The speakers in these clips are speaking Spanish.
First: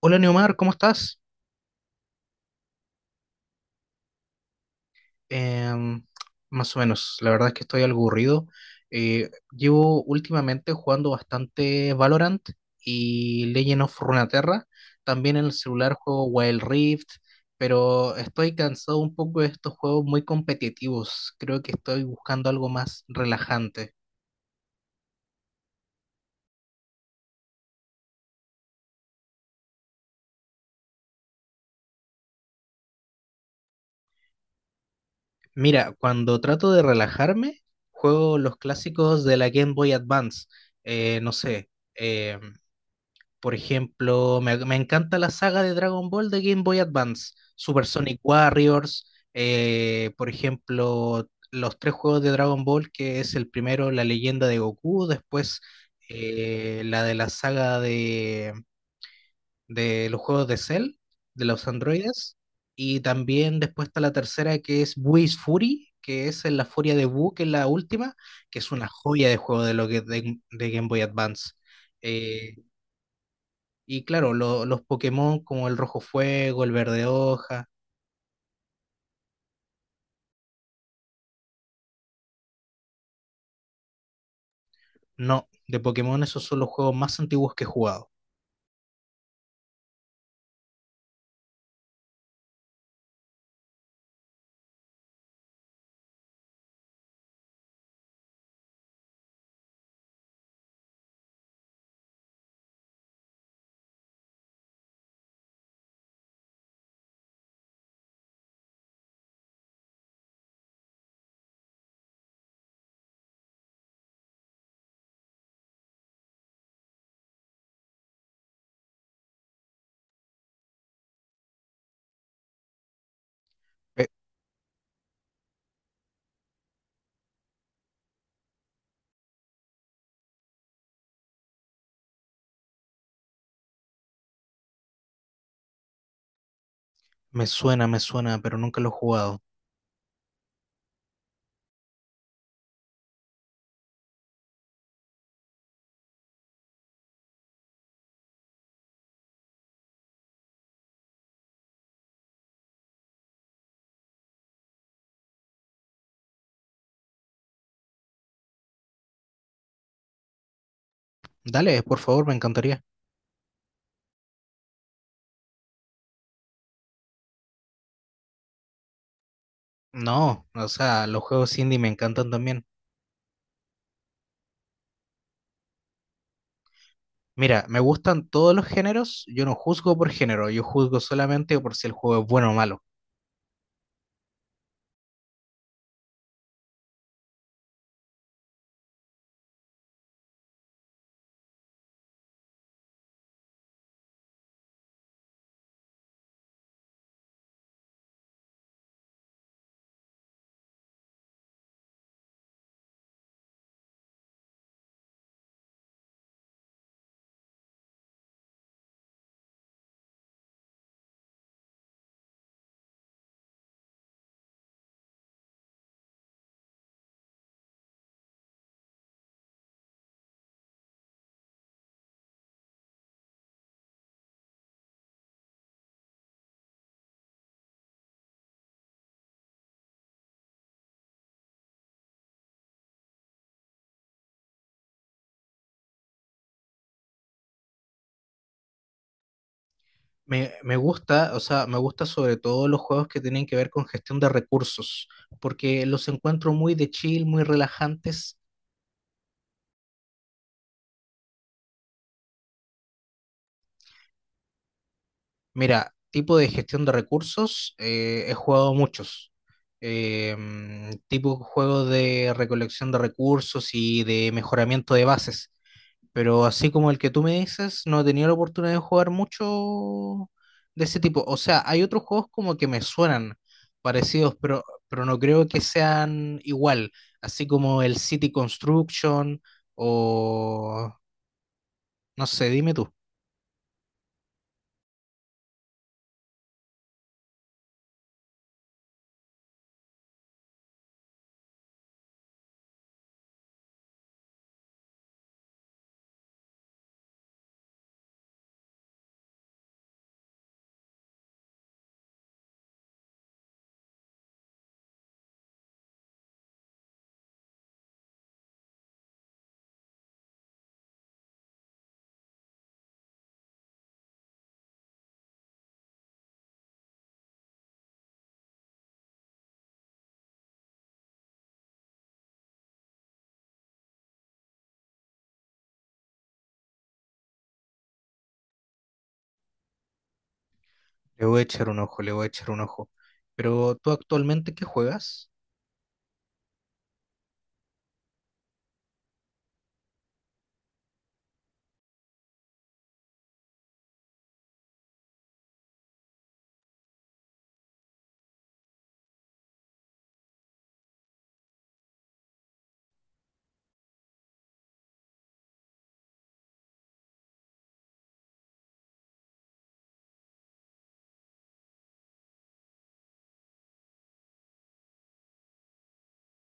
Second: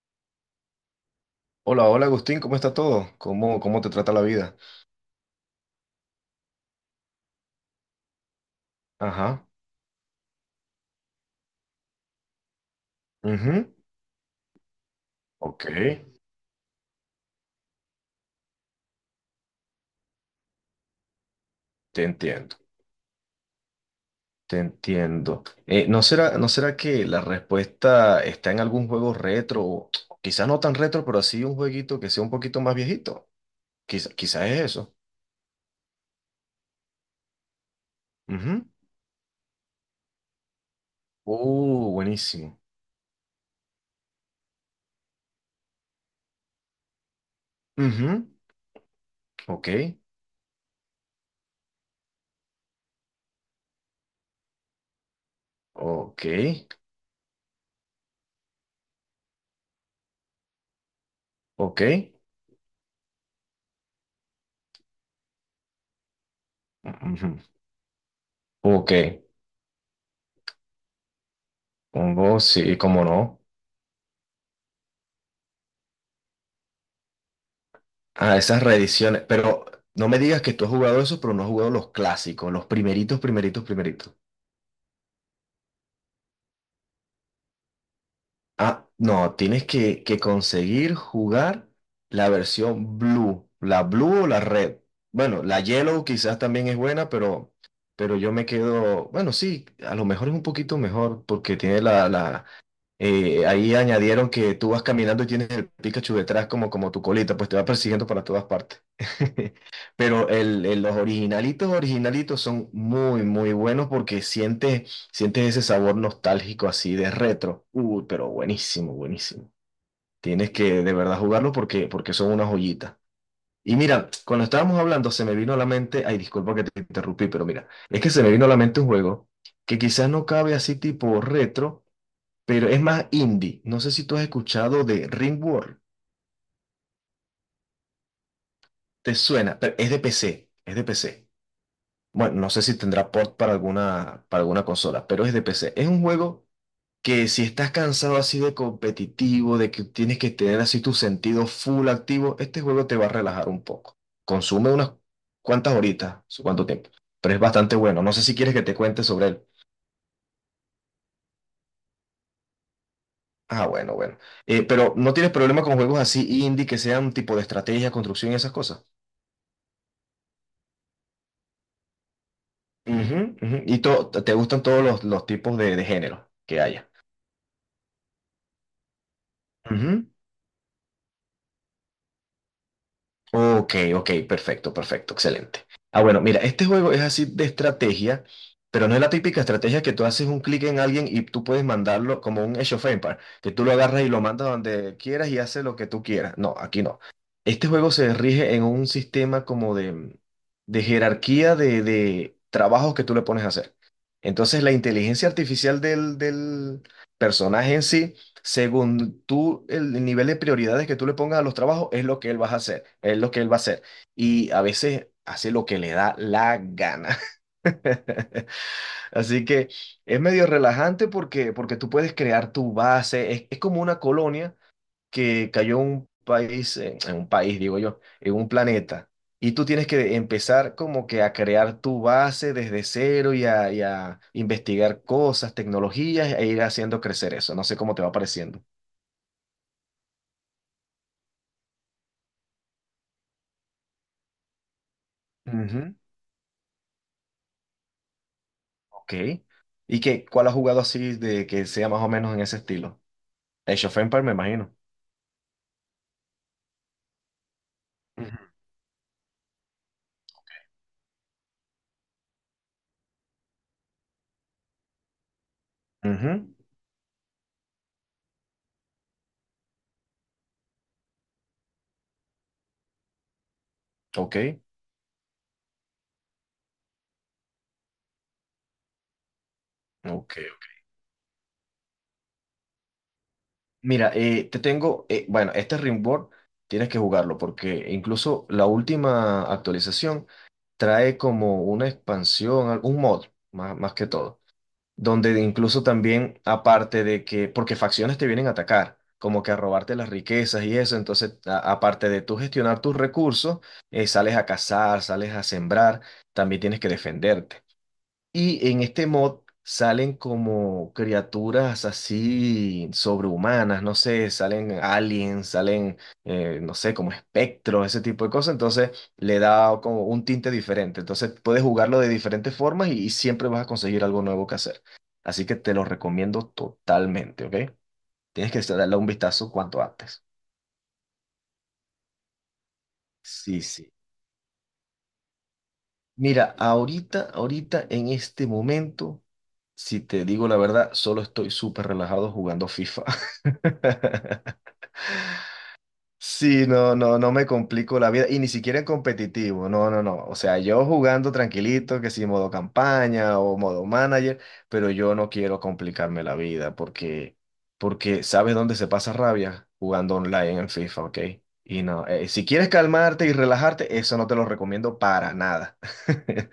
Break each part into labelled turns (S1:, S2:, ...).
S1: Hola Neomar, ¿cómo estás?
S2: Hola, hola Agustín, ¿cómo está todo? ¿Cómo te trata la vida?
S1: Em, más o menos, la verdad es que estoy algo aburrido.
S2: Ajá,
S1: Llevo últimamente jugando bastante Valorant y
S2: ujú,
S1: Legend of Runeterra. También en el
S2: ok.
S1: celular juego Wild Rift, pero estoy cansado un poco de estos juegos muy competitivos. Creo que estoy
S2: Te
S1: buscando
S2: entiendo,
S1: algo más relajante.
S2: te entiendo. ¿No será que la respuesta está en algún juego retro? O quizás no tan retro, pero así un jueguito que sea un poquito más viejito. Quizás es eso.
S1: Mira, cuando trato de relajarme, juego los
S2: Ujú.
S1: clásicos de la Game Boy Advance. No sé. em,
S2: Buenísimo.
S1: Por ejemplo, me encanta la saga de Dragon Ball de Game Boy Advance, Super
S2: Ujú,
S1: Sonic Warriors,
S2: ok,
S1: por ejemplo, los tres juegos de Dragon Ball, que es el primero, la leyenda de Goku, después
S2: ok,
S1: la de la saga de los juegos de Cell, de los
S2: ok,
S1: androides, y también después está la tercera que es Whis Fury, que es en la furia de Buu,
S2: ujú,
S1: que es la última, que es una
S2: ok,
S1: joya de juego de lo que de Game Boy Advance.
S2: oh,
S1: Eh,
S2: sí, cómo no.
S1: y claro, los Pokémon como el Rojo Fuego, el Verde Hoja.
S2: Ah, esas reediciones. Pero no me digas que tú has jugado eso, pero no has jugado los clásicos, los primeritos, primeritos, primeritos.
S1: No, de Pokémon esos son los juegos más antiguos que he jugado.
S2: Ah, no, tienes que conseguir jugar la versión blue, la blue o la red. Bueno, la yellow quizás también es buena, pero yo me quedo, bueno, sí, a lo mejor es un poquito mejor porque tiene la, la ahí añadieron que tú vas caminando y tienes el Pikachu detrás como, como tu colita, pues te va persiguiendo para todas partes. Pero los originalitos, originalitos son muy, muy buenos porque sientes, sientes ese sabor nostálgico así de retro. Uy, pero buenísimo, buenísimo. Tienes que de verdad jugarlo porque, porque son una joyita. Y
S1: Eh,
S2: mira, cuando estábamos hablando se me vino a la mente, ay, disculpa que te interrumpí, pero mira, es que se me vino a la mente un juego que quizás no cabe así tipo retro, pero es más indie. No sé si tú has escuchado de Ringworld.
S1: Me suena, me suena, pero nunca los he
S2: ¿Te
S1: jugado.
S2: suena? Pero es de PC, es de PC. Bueno, no sé si tendrá port para alguna consola, pero es de PC. Es un juego que si estás cansado así de competitivo, de que tienes que tener así tu sentido full activo, este juego te va a relajar un poco. Consume unas cuantas horitas, su cuánto tiempo, pero es bastante bueno. No sé si quieres que te cuente sobre él.
S1: Dale, por favor, me encantaría.
S2: Ah, bueno, bueno. Pero ¿no tienes problema con juegos así indie que sean tipo de estrategia, construcción y esas cosas?
S1: No, o sea, los juegos indie me encantan también.
S2: Ujú, ujú. Te gustan todos los tipos de género que haya.
S1: Mira, me gustan todos los géneros. Yo no juzgo
S2: Ujú.
S1: por género, yo juzgo solamente por si el juego es bueno o malo.
S2: Ok, ok, perfecto, perfecto, excelente. Ah, bueno, mira, este juego es así de estrategia, pero no es la típica estrategia que tú haces un clic en alguien y tú puedes mandarlo como un Age of Empires, que tú lo agarras y lo mandas donde quieras y hace lo que tú quieras. No, aquí no. Este juego se rige en un sistema como de jerarquía de trabajos que tú le pones a hacer. Entonces, la inteligencia artificial del personaje en sí según tú, el nivel de prioridades que tú le pongas a los trabajos es lo que él va a hacer, es lo que él va a hacer. Y a veces hace lo que le da la gana. Así que es medio relajante porque, porque tú puedes crear tu base. Es como una colonia que cayó en un país, digo yo, en un planeta. Y tú tienes que empezar como que a crear tu base desde cero y a investigar cosas, tecnologías e ir haciendo crecer eso. No sé cómo te va pareciendo.
S1: Me gusta, o sea, me gusta sobre todo los juegos que tienen que ver con gestión de recursos, porque
S2: Ujú,
S1: los encuentro muy de chill, muy relajantes.
S2: ok. ¿Y qué? ¿Cuál has jugado así de que sea más o menos en ese estilo? Age of Empires, me imagino.
S1: Mira, tipo de gestión de recursos, he
S2: Ujú.
S1: jugado muchos. Tipo juegos de recolección de recursos y de mejoramiento de bases. Pero
S2: Ujú,
S1: así como el que tú me dices, no he tenido la oportunidad de jugar mucho de ese tipo. O sea, hay otros juegos como que me suenan parecidos,
S2: ok,
S1: pero no creo que sean igual. Así como el City Construction
S2: ok.
S1: o... No sé, dime tú.
S2: Mira, te tengo, bueno, este Rimworld tienes que jugarlo porque incluso la última actualización trae como una expansión, un mod, más, más que todo, donde incluso también, aparte de que, porque facciones te vienen a atacar, como que a robarte las riquezas y eso, entonces, aparte de tú gestionar tus recursos, sales a cazar, sales a sembrar, también tienes que defenderte. Y en este mod salen como criaturas así sobrehumanas, no sé, salen aliens, salen, no sé, como espectros, ese tipo de cosas. Entonces le da como un tinte diferente. Entonces puedes jugarlo de diferentes formas y siempre vas a conseguir algo nuevo que hacer. Así que te lo recomiendo totalmente, ¿ok? Tienes que darle un vistazo cuanto antes.
S1: Le voy a echar un ojo, le voy a echar un ojo.
S2: Sí,
S1: Pero tú
S2: sí.
S1: actualmente, ¿qué juegas?
S2: Mira, ahorita, ahorita, en este momento, si te digo la verdad, solo estoy súper relajado jugando FIFA. Sí, no, no, no me complico la vida y ni siquiera en competitivo, no, no, no. O sea, yo jugando tranquilito, que si modo campaña o modo manager, pero yo no quiero complicarme la vida porque, porque ¿sabes dónde se pasa rabia? Jugando online en FIFA, ¿ok? Y no, si quieres calmarte y relajarte, eso no te lo recomiendo para nada.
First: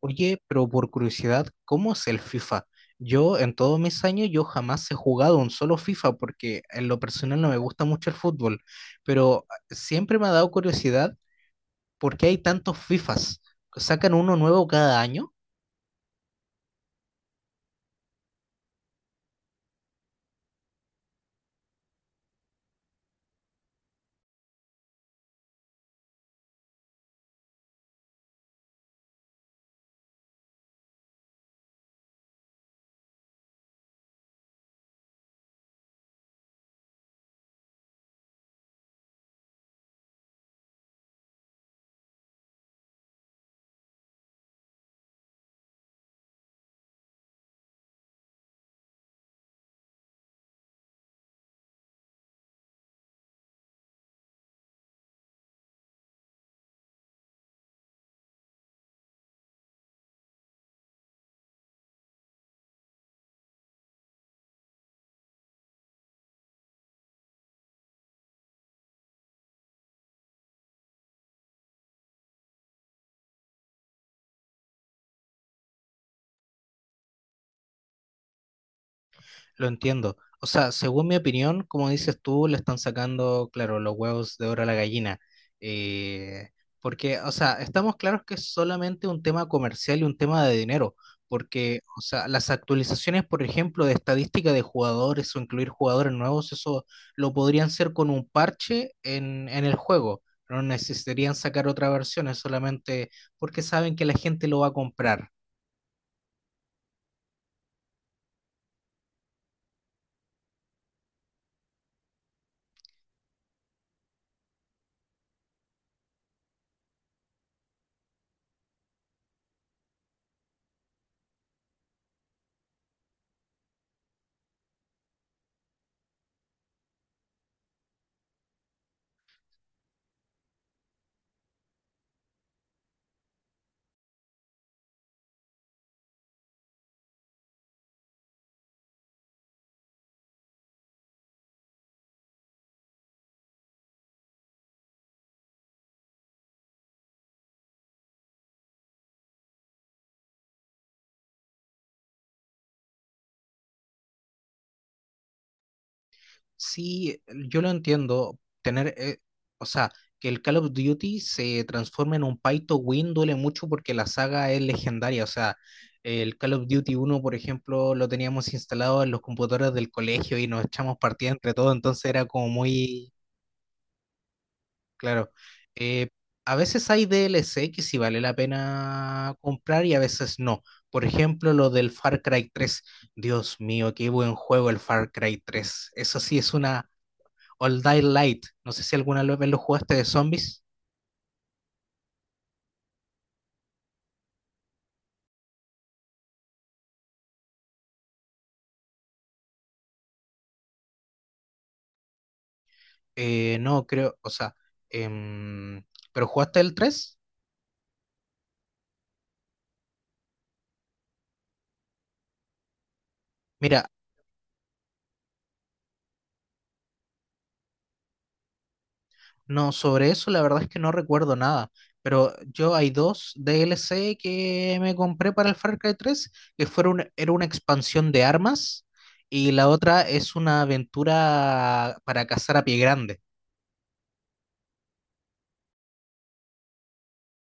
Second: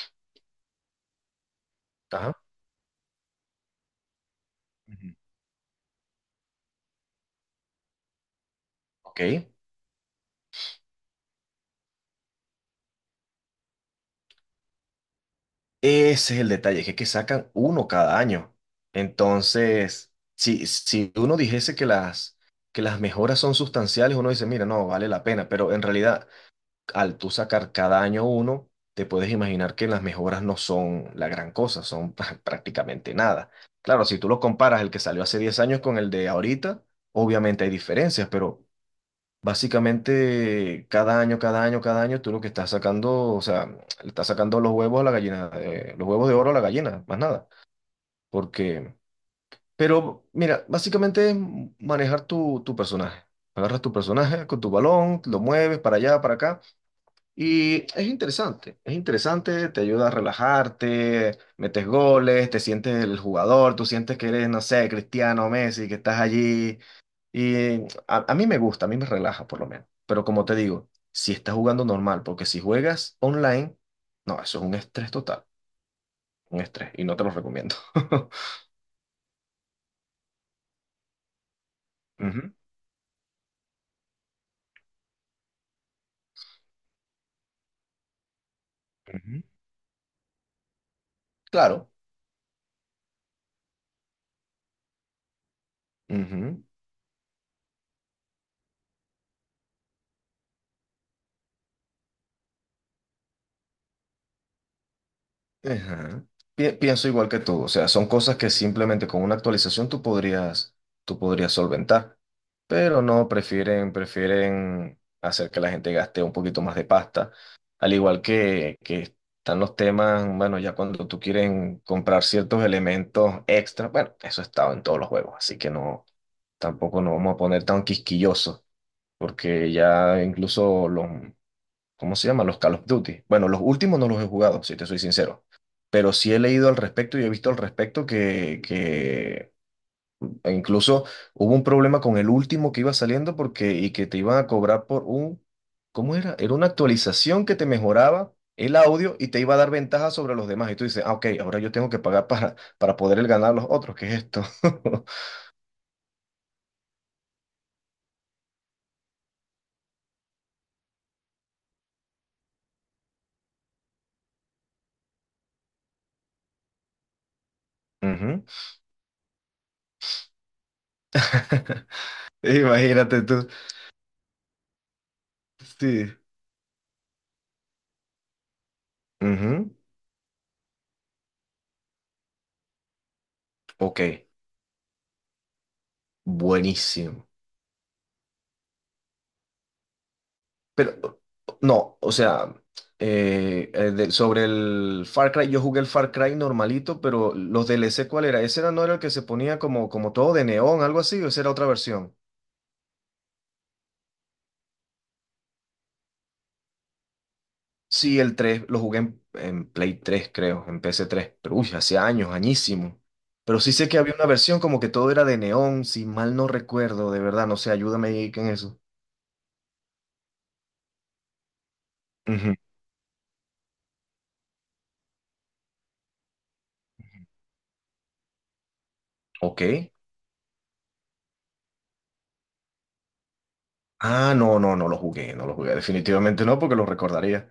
S1: Oye, pero por curiosidad, ¿cómo es el
S2: Ajá.
S1: FIFA? Yo en todos mis años yo jamás he jugado un solo FIFA porque en lo personal no me gusta mucho el fútbol,
S2: Ok.
S1: pero siempre me ha dado curiosidad por qué hay tantos FIFAs. ¿Sacan uno nuevo cada año?
S2: Ese es el detalle, que es que sacan uno cada año. Entonces, si uno dijese que las mejoras son sustanciales, uno dice, mira, no, vale la pena. Pero en realidad, al tú sacar cada año uno, te puedes imaginar que las mejoras no son la gran cosa, son prácticamente nada. Claro, si tú lo comparas el que salió hace 10 años con el de ahorita, obviamente hay diferencias, pero básicamente, cada año, cada año, cada año, tú lo que estás sacando, o sea, le estás sacando los huevos a la gallina, los huevos de oro a la gallina, más nada. Porque, pero mira, básicamente es manejar tu personaje. Agarras tu personaje con tu balón, lo mueves para allá, para acá, y es interesante, te ayuda a relajarte, metes goles, te sientes el jugador, tú sientes que eres, no sé, Cristiano Messi, que estás allí y a mí me gusta, a mí me relaja por lo menos. Pero como te digo, si estás jugando normal, porque si juegas online, no, eso es un estrés total, un estrés, y no te lo recomiendo.
S1: Lo entiendo. O sea, según mi opinión, como dices tú,
S2: Ujú,
S1: le están sacando, claro, los huevos de oro a la gallina. Eh, Porque, o sea, estamos claros que es solamente un
S2: ujú,
S1: tema comercial y un tema de dinero. Porque,
S2: claro,
S1: o sea, las actualizaciones, por ejemplo, de estadística de jugadores o incluir jugadores nuevos,
S2: ujú.
S1: eso lo podrían hacer con un parche en el juego. No necesitarían sacar otra versión, es solamente porque saben que la gente lo va a comprar.
S2: Ajá. Pienso igual que tú, o sea, son cosas que simplemente con una actualización tú podrías solventar, pero no, prefieren, prefieren hacer que la gente gaste un poquito más de pasta, al igual que están los temas, bueno, ya cuando tú quieren comprar ciertos elementos extra, bueno, eso ha estado en todos los juegos, así que no, tampoco nos vamos a poner tan quisquillosos, porque ya incluso los ¿cómo se llama? Los Call of Duty. Bueno, los últimos no los he jugado, si te soy sincero. Pero sí he leído al respecto y he visto al respecto que e incluso hubo un problema con el último que iba saliendo porque y que te iban a cobrar por un, ¿cómo era? Era una actualización que te mejoraba el audio y te iba a dar ventaja sobre los demás. Y tú dices, ah, ok, ahora yo tengo que pagar para poder ganar a los otros. ¿Qué es esto?
S1: Sí, yo lo entiendo. Tener, o sea, que el Call of Duty se transforme en un pay to win duele mucho porque la saga es legendaria. O sea, el Call of Duty uno por ejemplo, lo
S2: Ujú.
S1: teníamos instalado en los computadores del colegio y nos echamos partidas entre todos, entonces era como muy
S2: Imagínate tú.
S1: claro. Eh,
S2: Sí.
S1: a veces hay DLC que sí vale la pena
S2: Ujú.
S1: comprar y a veces no. Por ejemplo, lo del Far Cry tres. Dios mío,
S2: Ok,
S1: qué buen juego el Far Cry tres. Eso sí es una...
S2: buenísimo.
S1: All Die Light. No sé si alguna vez lo jugaste de zombies.
S2: Pero, no, o sea, sobre el Far Cry, yo jugué el Far Cry normalito, pero los DLC, ¿cuál era? Ese era, no era el que se ponía como, como todo de neón, algo así, o esa era otra versión.
S1: No, creo, o sea, em, ¿pero jugaste el tres?
S2: Sí, el 3 lo jugué en Play 3 creo, en pc tres pero uy, hace años, añísimo. Pero sí
S1: Mira,
S2: sé que había una versión como que todo era de neón, si mal no recuerdo, de verdad, no sé, ayúdame ahí en eso.
S1: no, sobre eso la verdad es que no recuerdo nada. Pero
S2: Ujú,
S1: yo hay dos DLC que me compré para el Far Cry tres, que fueron, era una expansión de armas y la
S2: ok.
S1: otra es una aventura para cazar a pie grande.
S2: Ah, no, no, no lo jugué, no lo jugué, definitivamente no, porque lo recordaría.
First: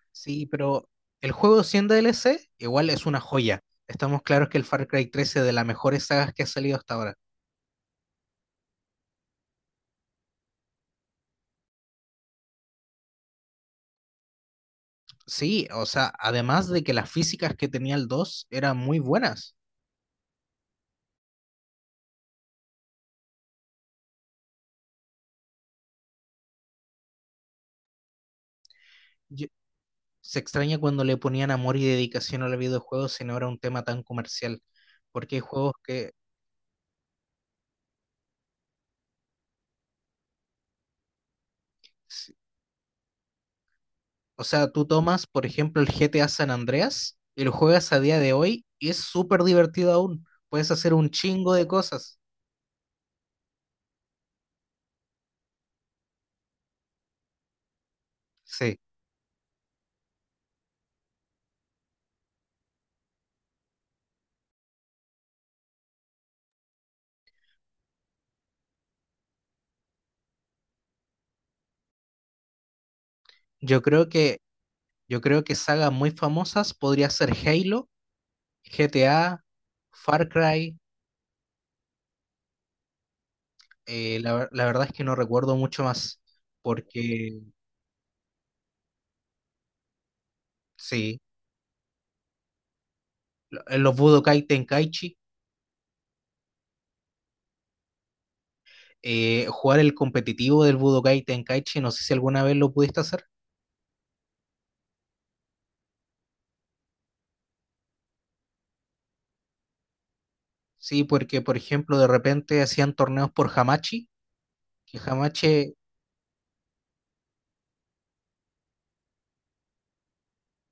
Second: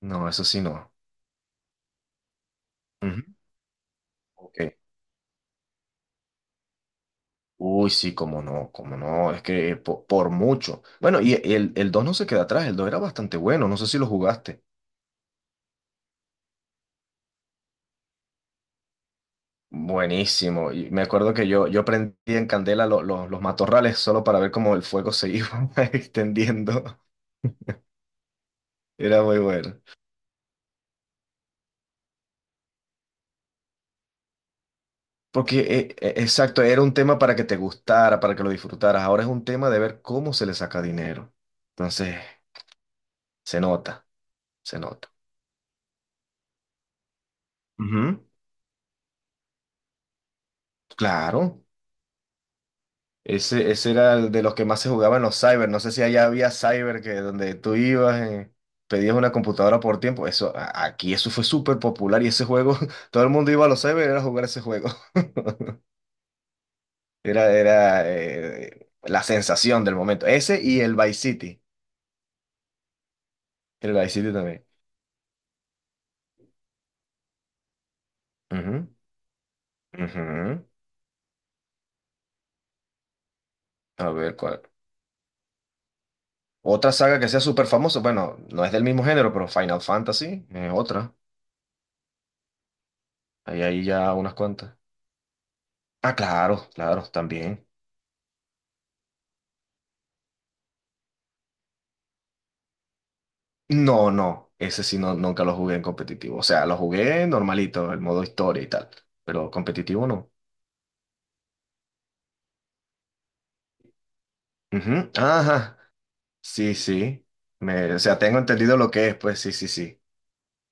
S2: No, eso
S1: Sí,
S2: sí
S1: pero
S2: no.
S1: el juego siendo DLC igual es una
S2: Ujú.
S1: joya. Estamos claros que
S2: Ok.
S1: el Far Cry tres es de las mejores sagas que ha salido hasta ahora.
S2: Uy, sí, cómo no, es que mucho. Bueno, y el 2 no se queda atrás, el 2 era bastante bueno, no sé si lo jugaste.
S1: Sí, o sea, además de que las físicas que tenía el 2 eran muy buenas.
S2: Buenísimo, y me acuerdo que yo prendí en candela los matorrales solo para ver cómo el fuego se iba extendiendo. Era muy
S1: Yo-
S2: bueno.
S1: Se extraña cuando le ponían amor y dedicación a los videojuegos si no era un tema tan comercial. Porque hay
S2: Porque,
S1: juegos que,
S2: exacto, era un tema para que te gustara, para que lo disfrutaras. Ahora es un tema de ver cómo se le saca dinero. Entonces,
S1: s-
S2: se nota,
S1: o sea,
S2: se
S1: tú
S2: nota.
S1: tomas, por ejemplo, el GTA San Andreas y lo juegas a día
S2: Ujú,
S1: de hoy y es súper divertido aún. Puedes hacer un chingo
S2: claro.
S1: de cosas.
S2: Ese era el de los que más se jugaba en los cyber. No sé si allá había cyber que donde tú ibas,
S1: Sí,
S2: pedías una computadora por tiempo. Eso, aquí eso fue súper popular y ese juego, todo el mundo iba a los cyber era a jugar ese juego. Era, era la sensación del momento. Ese y el Vice City.
S1: yo
S2: El
S1: creo
S2: Vice City
S1: que,
S2: también.
S1: yo creo que sagas muy famosas podría ser Halo,
S2: Ujú,
S1: GTA, Far
S2: ujú.
S1: Cry.
S2: A ver, ¿cuál?
S1: La verdad es que no recuerdo mucho más,
S2: Otra saga que sea
S1: porque
S2: súper famosa. Bueno, no es del mismo género, pero Final Fantasy es otra.
S1: sí,
S2: Hay ahí
S1: los
S2: ya unas
S1: Budokai
S2: cuantas.
S1: Tenkaichi,
S2: Ah, claro, claro, también.
S1: jugar el competitivo del Budokai Tenkaichi, no sé si alguna vez lo pudiste hacer.
S2: No, no, ese sí no, nunca lo jugué en competitivo. O sea, lo jugué normalito, el modo historia y tal, pero competitivo no.
S1: Sí, porque por ejemplo de repente hacían torneos por Hamachi, que
S2: Ujú,
S1: Hamachi,
S2: ajá, sí, sí. Me, o sea, tengo entendido lo que es, pues sí, sí, sí.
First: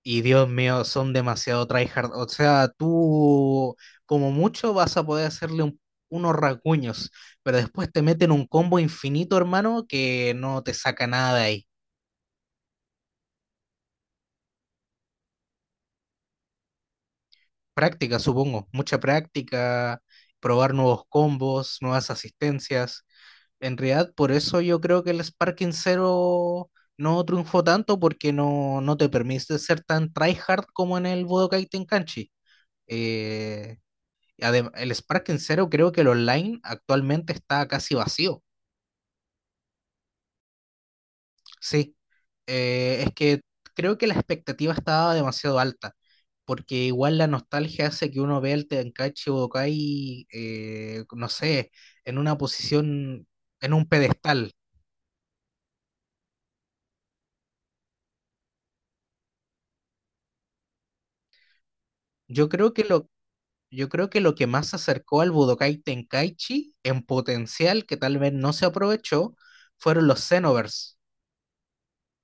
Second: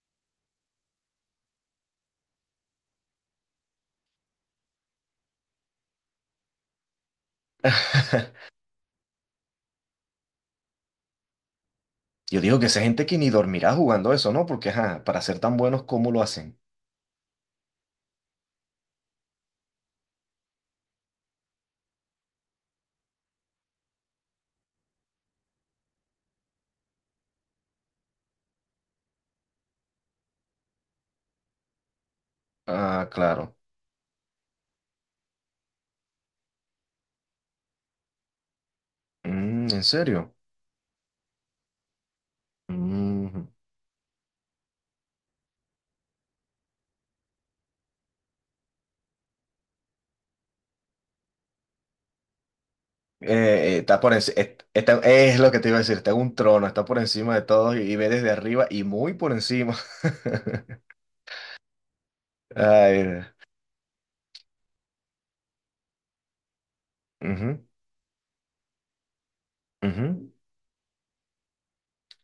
S1: y Dios mío, son demasiado tryhard. O sea, tú como mucho vas a poder hacerle unos rasguños, pero después te meten un combo infinito, hermano, que no te saca nada de ahí.
S2: Yo digo que esa gente que ni dormirá jugando eso, ¿no? Porque, ajá, para ser tan buenos, ¿cómo lo hacen?
S1: Práctica, supongo, mucha práctica, probar nuevos combos, nuevas asistencias. En realidad, por eso yo creo que el Sparking Zero no triunfó tanto porque no, no te permite ser tan tryhard como en el Budokai Tenkaichi.
S2: Ah, claro.
S1: Eh, el Sparking Zero creo que el online actualmente está casi vacío.
S2: Mm, ¿en serio?
S1: Sí. Es que
S2: Mm.
S1: creo que la expectativa estaba demasiado alta, porque igual la nostalgia hace que uno vea al Tenkaichi Budokai, no sé, en una posición, en un
S2: Está por enci-
S1: pedestal.
S2: est- está- es lo que te iba a decir, está en un trono, está por encima de todos y ve desde arriba y muy por encima.
S1: Yo creo que lo,
S2: Ay,
S1: yo creo que lo que más se acercó al Budokai Tenkaichi en
S2: ujú,
S1: potencial, que tal vez no se aprovechó, fueron los
S2: ujú.
S1: Xenoverse.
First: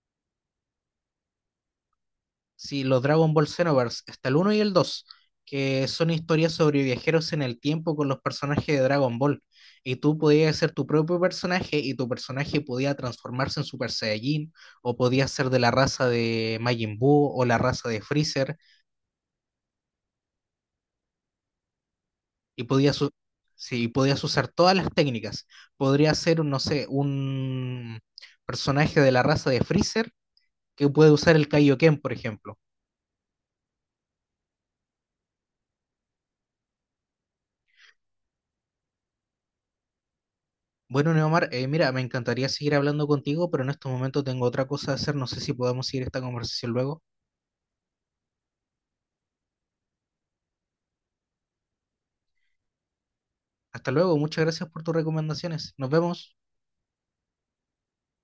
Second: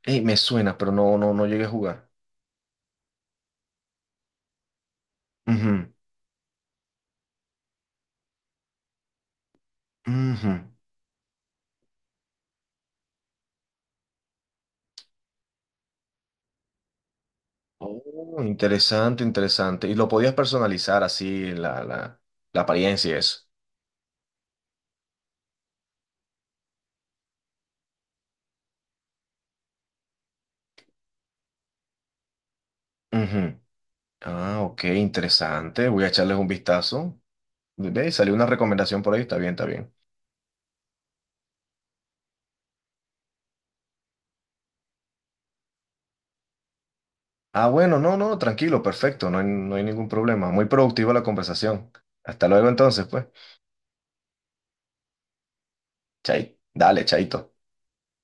S2: Ey, me suena, pero no, no, no llegué a jugar.
S1: Sí, los Dragon Ball Xenoverse, está el uno y el 2 que
S2: Ujú,
S1: son historias sobre viajeros en el tiempo con los personajes de Dragon Ball. Y tú
S2: ujú.
S1: podías ser tu propio personaje y tu personaje podía transformarse en Super Saiyajin o podía ser de la raza de Majin Buu o la raza de
S2: Oh,
S1: Freezer
S2: interesante, interesante. Y lo podías personalizar así, la
S1: y podías,
S2: apariencia y eso.
S1: sí, podías usar todas las técnicas. Podría ser, no sé, un personaje de la raza de Freezer que puede usar el Kaioken, por ejemplo.
S2: Ujú. Ah, ok, interesante. Voy a echarles un vistazo. Ve, salió una recomendación por ahí, está bien, está bien.
S1: Bueno, Neomar, mira, me encantaría seguir hablando contigo, pero en estos momentos tengo otra cosa que hacer. No sé si podemos seguir esta conversación luego.
S2: Ah, bueno, no, no, tranquilo, perfecto, no hay, no hay ningún problema. Muy productiva la conversación. Hasta luego entonces, pues.
S1: Hasta luego, muchas gracias por tus recomendaciones. Nos vemos.
S2: Chay, dale, chaito.